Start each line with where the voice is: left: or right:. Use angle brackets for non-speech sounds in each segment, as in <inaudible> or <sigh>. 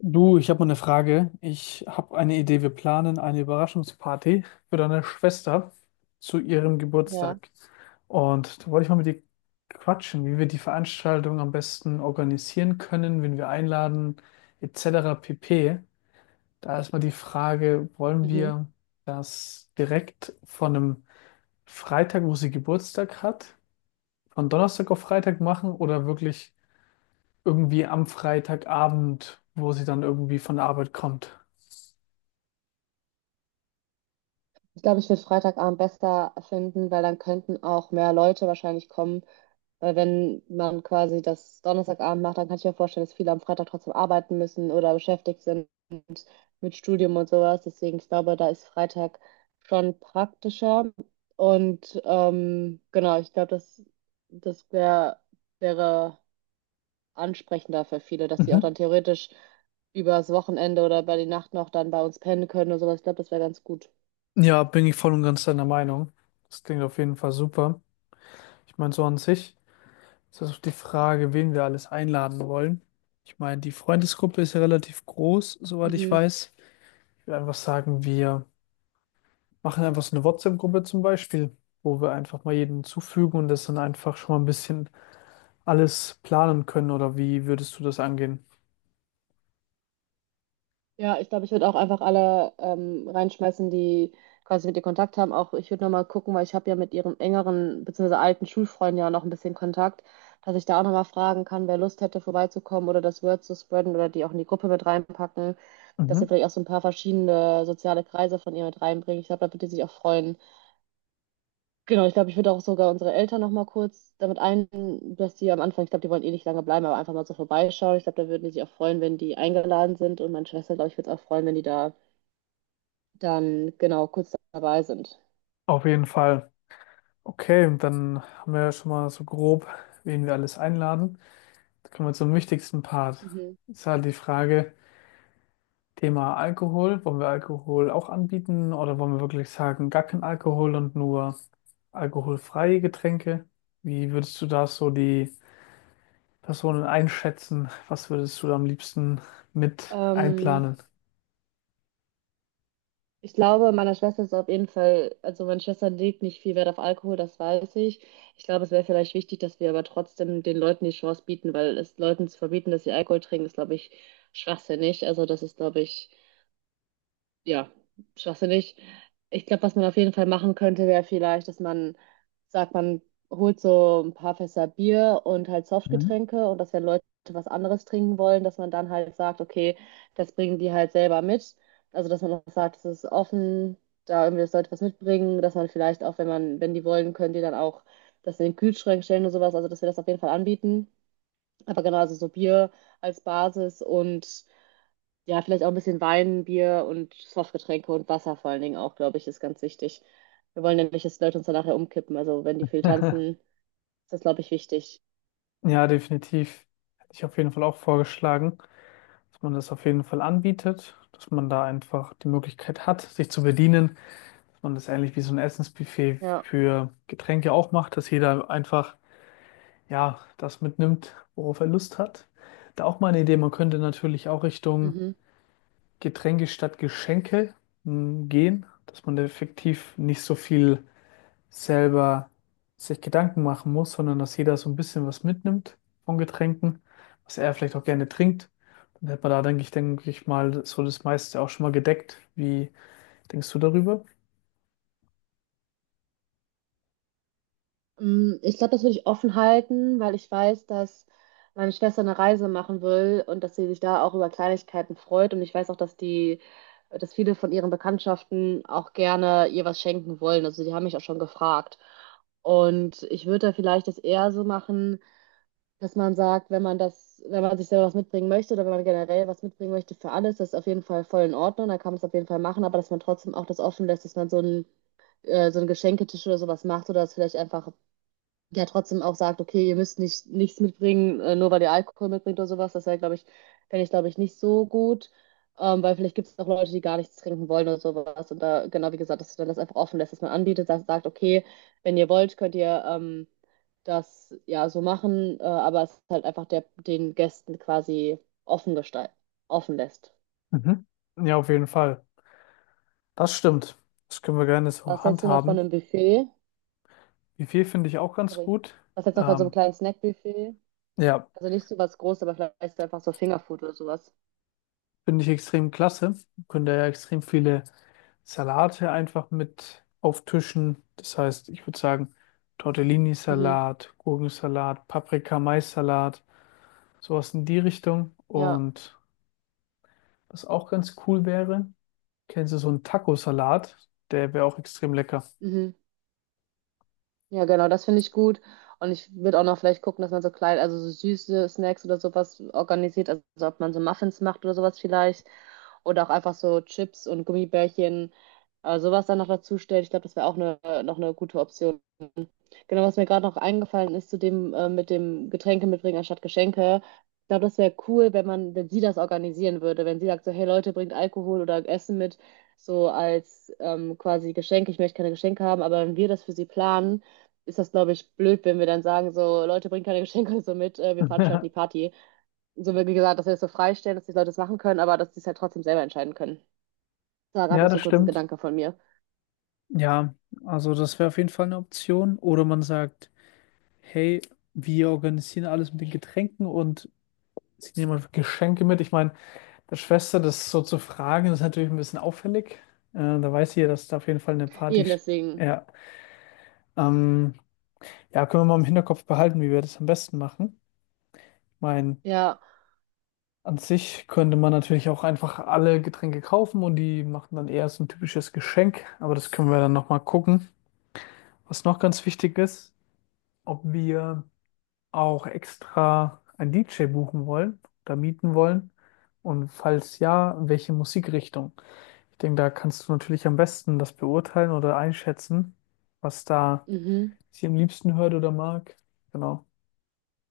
left: Du, ich habe mal eine Frage. Ich habe eine Idee. Wir planen eine Überraschungsparty für deine Schwester zu ihrem
right: Ja.
left: Geburtstag. Und da wollte ich mal mit dir quatschen, wie wir die Veranstaltung am besten organisieren können, wen wir einladen, etc. pp. Da ist mal die Frage, wollen
right: Mhm.
left: wir das direkt von einem Freitag, wo sie Geburtstag hat, von Donnerstag auf Freitag machen oder wirklich irgendwie am Freitagabend, wo sie dann irgendwie von der Arbeit kommt?
right: Ich glaube, ich würde Freitagabend besser finden, weil dann könnten auch mehr Leute wahrscheinlich kommen. Weil wenn man quasi das Donnerstagabend macht, dann kann ich mir vorstellen, dass viele am Freitag trotzdem arbeiten müssen oder beschäftigt sind mit Studium und sowas. Deswegen, ich glaube, da ist Freitag schon praktischer. Und genau, ich glaube, das wär, wäre ansprechender für viele, dass sie auch dann
left: Mhm.
right: theoretisch übers Wochenende oder über die Nacht noch dann bei uns pennen können oder sowas. Ich glaube, das wäre ganz gut.
left: Ja, bin ich voll und ganz deiner Meinung. Das klingt auf jeden Fall super. Ich meine, so an sich ist das auch die Frage, wen wir alles einladen wollen. Ich meine, die Freundesgruppe ist ja relativ groß, soweit ich
right: Mhm.
left: weiß. Ich würde einfach sagen, wir machen einfach so eine WhatsApp-Gruppe zum Beispiel, wo wir einfach mal jeden zufügen und das dann einfach schon mal ein bisschen alles planen können. Oder wie würdest du das angehen?
right: Ja, ich glaube, ich würde auch einfach alle reinschmeißen, die quasi mit ihr Kontakt haben. Auch ich würde nochmal gucken, weil ich habe ja mit ihrem engeren bzw. alten Schulfreund ja noch ein bisschen Kontakt, dass ich da auch nochmal fragen kann, wer Lust hätte, vorbeizukommen oder das Word zu spreaden oder die auch in die Gruppe mit reinpacken, dass wir
left: Mhm.
right: vielleicht auch so ein paar verschiedene soziale Kreise von ihr mit reinbringen. Ich glaube, da wird die sich auch freuen. Genau, ich glaube, ich würde auch sogar unsere Eltern nochmal kurz damit ein, dass die am Anfang, ich glaube, die wollen eh nicht lange bleiben, aber einfach mal so vorbeischauen. Ich glaube, da würden die sich auch freuen, wenn die eingeladen sind und meine Schwester, glaube ich, würde es auch freuen, wenn die da dann genau kurz dabei sind.
left: Auf jeden Fall. Okay, und dann haben wir ja schon mal so grob, wen wir alles einladen. Jetzt kommen wir zum wichtigsten Part.
right: Mhm.
left: Ist halt die Frage, Thema Alkohol. Wollen wir Alkohol auch anbieten oder wollen wir wirklich sagen, gar kein Alkohol und nur alkoholfreie Getränke? Wie würdest du da so die Personen einschätzen? Was würdest du da am liebsten mit
right: Ähm,
left: einplanen?
right: Ich glaube, meiner Schwester ist auf jeden Fall, also meine Schwester legt nicht viel Wert auf Alkohol, das weiß ich. Ich glaube, es wäre vielleicht wichtig, dass wir aber trotzdem den Leuten die Chance bieten, weil es Leuten zu verbieten, dass sie Alkohol trinken, ist, glaube ich, schwachsinnig. Also das ist, glaube ich, ja, schwachsinnig. Ich glaube, was man auf jeden Fall machen könnte, wäre vielleicht, dass man sagt, man holt so ein paar Fässer Bier und halt
left: Mhm.
right: Softgetränke und dass wenn Leute was anderes trinken wollen, dass man dann halt sagt, okay, das bringen die halt selber mit. Also, dass man auch sagt, es ist offen, da irgendwie, dass Leute was mitbringen, dass man vielleicht auch, wenn die wollen, können die dann auch das in den Kühlschrank stellen und sowas. Also, dass wir das auf jeden Fall anbieten. Aber genau, also so Bier als Basis und ja, vielleicht auch ein bisschen Wein, Bier und Softgetränke und Wasser vor allen Dingen auch, glaube ich, ist ganz wichtig. Wir wollen ja nicht, dass die Leute uns dann nachher umkippen. Also wenn die viel tanzen,
left: <laughs>
right: ist das, glaube ich, wichtig.
left: Ja, definitiv. Hätte ich auf jeden Fall auch vorgeschlagen, dass man das auf jeden Fall anbietet, dass man da einfach die Möglichkeit hat, sich zu bedienen. Und das ähnlich wie so ein Essensbuffet
right: Ja.
left: für Getränke auch macht, dass jeder einfach, ja, das mitnimmt, worauf er Lust hat. Da auch mal eine Idee, man könnte natürlich auch Richtung
right: Mhm.
left: Getränke statt Geschenke gehen, dass man da effektiv nicht so viel selber sich Gedanken machen muss, sondern dass jeder so ein bisschen was mitnimmt von Getränken, was er vielleicht auch gerne trinkt. Dann hätte man da, denke ich mal, so das meiste auch schon mal gedeckt. Wie denkst du darüber?
right: Mm, ich glaube, das würde ich offen halten, weil ich weiß, dass meine Schwester eine Reise machen will und dass sie sich da auch über Kleinigkeiten freut. Und ich weiß auch, dass viele von ihren Bekanntschaften auch gerne ihr was schenken wollen. Also die haben mich auch schon gefragt. Und ich würde da vielleicht das eher so machen, dass man sagt, wenn man sich selber was mitbringen möchte oder wenn man generell was mitbringen möchte für alles, das ist auf jeden Fall voll in Ordnung, da kann man es auf jeden Fall machen, aber dass man trotzdem auch das offen lässt, dass man so einen Geschenketisch oder sowas macht oder das vielleicht einfach der trotzdem auch sagt, okay, ihr müsst nicht nichts mitbringen, nur weil ihr Alkohol mitbringt oder sowas. Das wäre, glaube ich, fände ich, glaube ich, nicht so gut. Weil vielleicht gibt es auch Leute, die gar nichts trinken wollen oder sowas. Und da, genau wie gesagt, dass man das einfach offen lässt, dass man anbietet, dass sagt, okay, wenn ihr wollt, könnt ihr das ja so machen, aber es halt einfach der, den Gästen quasi offen gestalten, offen lässt.
left: Mhm. Ja, auf jeden Fall. Das stimmt. Das können wir gerne so
right: Was hältst du noch von
left: handhaben.
right: einem Buffet?
left: Wie viel finde ich auch ganz
right: Sorry.
left: gut.
right: Was hältst du noch von so einem
left: Ähm,
right: kleinen Snackbuffet?
left: ja,
right: Also nicht so was Großes, aber vielleicht einfach so Fingerfood oder sowas.
left: finde ich extrem klasse. Wir können da ja extrem viele Salate einfach mit auftischen. Das heißt, ich würde sagen,
right: Mhm.
left: Tortellini-Salat, Gurkensalat, Paprika-Mais-Salat, sowas in die Richtung.
right: Ja,
left: Und was auch ganz cool wäre, kennst du so einen Taco-Salat? Der wäre auch extrem lecker.
right: mhm. Ja, genau, das finde ich gut. Und ich würde auch noch vielleicht gucken, dass man so klein, also so süße Snacks oder sowas organisiert. Also ob man so Muffins macht oder sowas vielleicht. Oder auch einfach so Chips und Gummibärchen, sowas dann noch dazu stellt. Ich glaube, das wäre auch eine, noch eine gute Option. Genau, was mir gerade noch eingefallen ist zu dem mit dem Getränke mitbringen anstatt Geschenke. Ich glaube, das wäre cool, wenn sie das organisieren würde, wenn sie sagt so, hey Leute, bringt Alkohol oder Essen mit, so als quasi Geschenk. Ich möchte keine Geschenke haben, aber wenn wir das für sie planen, ist das, glaube ich, blöd, wenn wir dann sagen so, Leute, bringt keine Geschenke <laughs> so mit, wir veranstalten die
left: <laughs>
right: Party. So wie gesagt, dass wir das so freistellen, dass die Leute das machen können, aber dass sie es halt trotzdem selber entscheiden können. Das war gerade
left: Ja,
right: noch so
left: das
right: kurz ein
left: stimmt.
right: Gedanke von mir.
left: Ja, also das wäre auf jeden Fall eine Option. Oder man sagt, hey, wir organisieren alles mit den Getränken und sie nehmen einfach Geschenke mit. Ich meine, der Schwester das so zu fragen, ist natürlich ein bisschen auffällig. Da weiß sie ja, dass da auf jeden Fall eine Party.
right: Eben
left: st-
right: deswegen,
left: Ja, ähm, ja, können wir mal im Hinterkopf behalten, wie wir das am besten machen. Ich meine,
right: ja.
left: an sich könnte man natürlich auch einfach alle Getränke kaufen und die machen dann eher so ein typisches Geschenk. Aber das können wir dann nochmal gucken. Was noch ganz wichtig ist, ob wir auch extra einen DJ buchen wollen oder mieten wollen? Und falls ja, welche Musikrichtung? Ich denke, da kannst du natürlich am besten das beurteilen oder einschätzen, was da
right: Mhm.
left: sie am liebsten hört oder mag. Genau.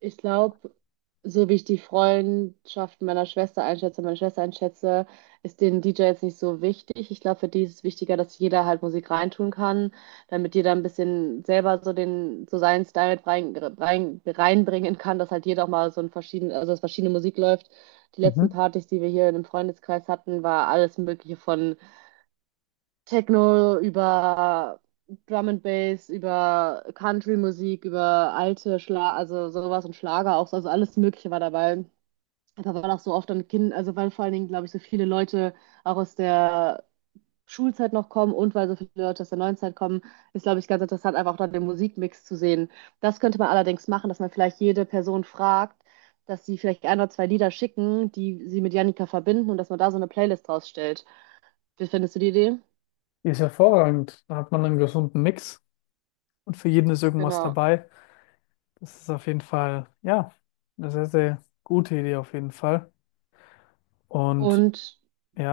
right: Ich glaube, so wie ich die Freundschaft meiner Schwester einschätze, meine Schwester einschätze, ist den DJ jetzt nicht so wichtig. Ich glaube, für die ist es wichtiger, dass jeder halt Musik reintun kann, damit jeder ein bisschen selber so so seinen Style mit reinbringen kann, dass halt jeder auch mal so ein verschieden, also dass verschiedene Musik läuft. Die letzten
left: Mhm.
right: Partys, die wir hier in dem Freundeskreis hatten, war alles Mögliche von Techno, über Drum and Bass, über Country-Musik, über alte Schla also sowas und Schlager auch, also alles Mögliche war dabei. Einfach weil auch so oft dann Kind, also weil vor allen Dingen, glaube ich, so viele Leute auch aus der Schulzeit noch kommen und weil so viele Leute aus der neuen Zeit kommen, ist, glaube ich, ganz interessant, einfach auch dann den Musikmix zu sehen. Das könnte man allerdings machen, dass man vielleicht jede Person fragt, dass sie vielleicht ein oder zwei Lieder schicken, die sie mit Janika verbinden und dass man da so eine Playlist draus stellt. Wie findest du die Idee?
left: Die ist hervorragend. Da hat man einen gesunden Mix und für jeden ist irgendwas
right: Genau.
left: dabei. Das ist auf jeden Fall, ja, eine sehr, sehr gute Idee auf jeden Fall. Und
right: Und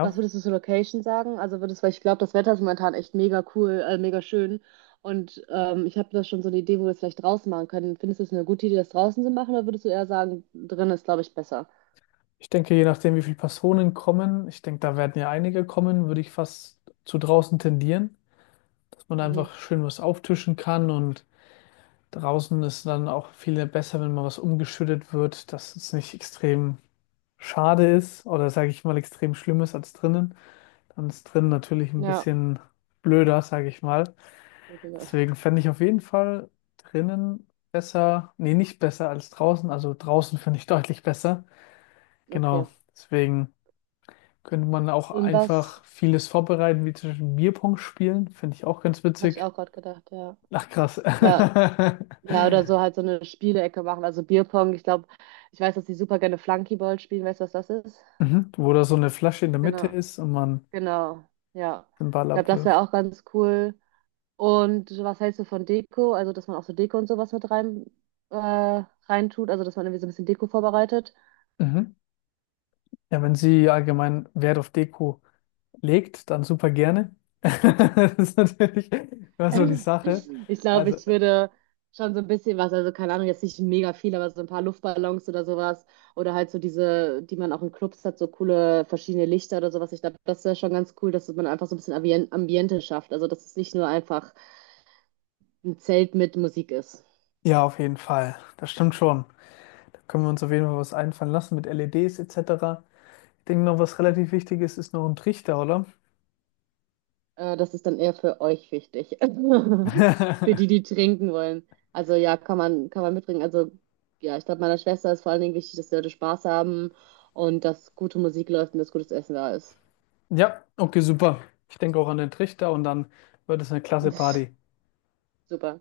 right: was würdest du zur Location sagen? Also würdest, weil ich glaube, das Wetter ist momentan echt mega cool, mega schön. Und ich habe da schon so eine Idee, wo wir es vielleicht draußen machen können. Findest du es eine gute Idee, das draußen zu machen, oder würdest du eher sagen, drin ist, glaube ich, besser?
left: Ich denke, je nachdem, wie viele Personen kommen, ich denke, da werden ja einige kommen, würde ich fast zu draußen tendieren, dass man da
right: Mhm.
left: einfach schön was auftischen kann und draußen ist dann auch viel besser, wenn mal was umgeschüttet wird, dass es nicht extrem schade ist oder sage ich mal extrem schlimm ist als drinnen. Dann ist drinnen natürlich ein
right: Ja.
left: bisschen blöder, sage ich mal.
right: Weniger.
left: Deswegen fände ich auf jeden Fall drinnen besser, nee, nicht besser als draußen, also draußen finde ich deutlich besser. Genau,
right: Okay.
left: deswegen. Könnte man auch
right: Und was
left: einfach vieles vorbereiten, wie zum Beispiel Bierpong spielen. Finde ich auch ganz
right: hatte ich
left: witzig.
right: auch gerade gedacht, ja.
left: Ach, krass.
right: Ja, ja, oder
left: <laughs>
right: so halt so eine Spielecke machen, also Bierpong. Ich glaube, ich weiß, dass die super gerne Flunkyball spielen. Weißt du, was das ist?
left: Mhm. Wo da so eine Flasche in der Mitte
right: Genau,
left: ist und man
right: genau, ja.
left: den Ball
right: Ich glaube, das wäre
left: abwirft.
right: auch ganz cool. Und so was hältst du von Deko? Also, dass man auch so Deko und sowas mit äh, reintut, also dass man irgendwie so ein bisschen Deko vorbereitet. <clears throat>
left: Mhm. Ja, wenn sie allgemein Wert auf Deko legt, dann super gerne. <laughs> Das ist natürlich immer so die
right: <laughs>
left: Sache.
right: Ich glaube,
left: Also,
right: ich würde schon so ein bisschen was, also keine Ahnung, jetzt nicht mega viel, aber so ein paar Luftballons oder sowas. Oder halt so diese, die man auch in Clubs hat, so coole verschiedene Lichter oder sowas. Ich glaube, das wäre schon ganz cool, dass man einfach so ein bisschen Ambiente schafft. Also, dass es nicht nur einfach ein Zelt mit Musik ist.
left: ja, auf jeden Fall. Das stimmt schon. Da können wir uns auf jeden Fall was einfallen lassen mit LEDs etc. Ich denke noch, was relativ wichtig ist, ist noch ein Trichter, oder?
right: Das ist dann eher für euch wichtig. <laughs> Für die,
left: <laughs>
right: die trinken wollen. Also ja, kann man mitbringen. Also ja, ich glaube, meiner Schwester ist vor allen Dingen wichtig, dass die Leute Spaß haben und dass gute Musik läuft und dass gutes Essen da ist.
left: Ja, okay, super. Ich denke auch an den Trichter und dann wird es eine
right: <laughs>
left: klasse
right: Pff,
left: Party.
right: super.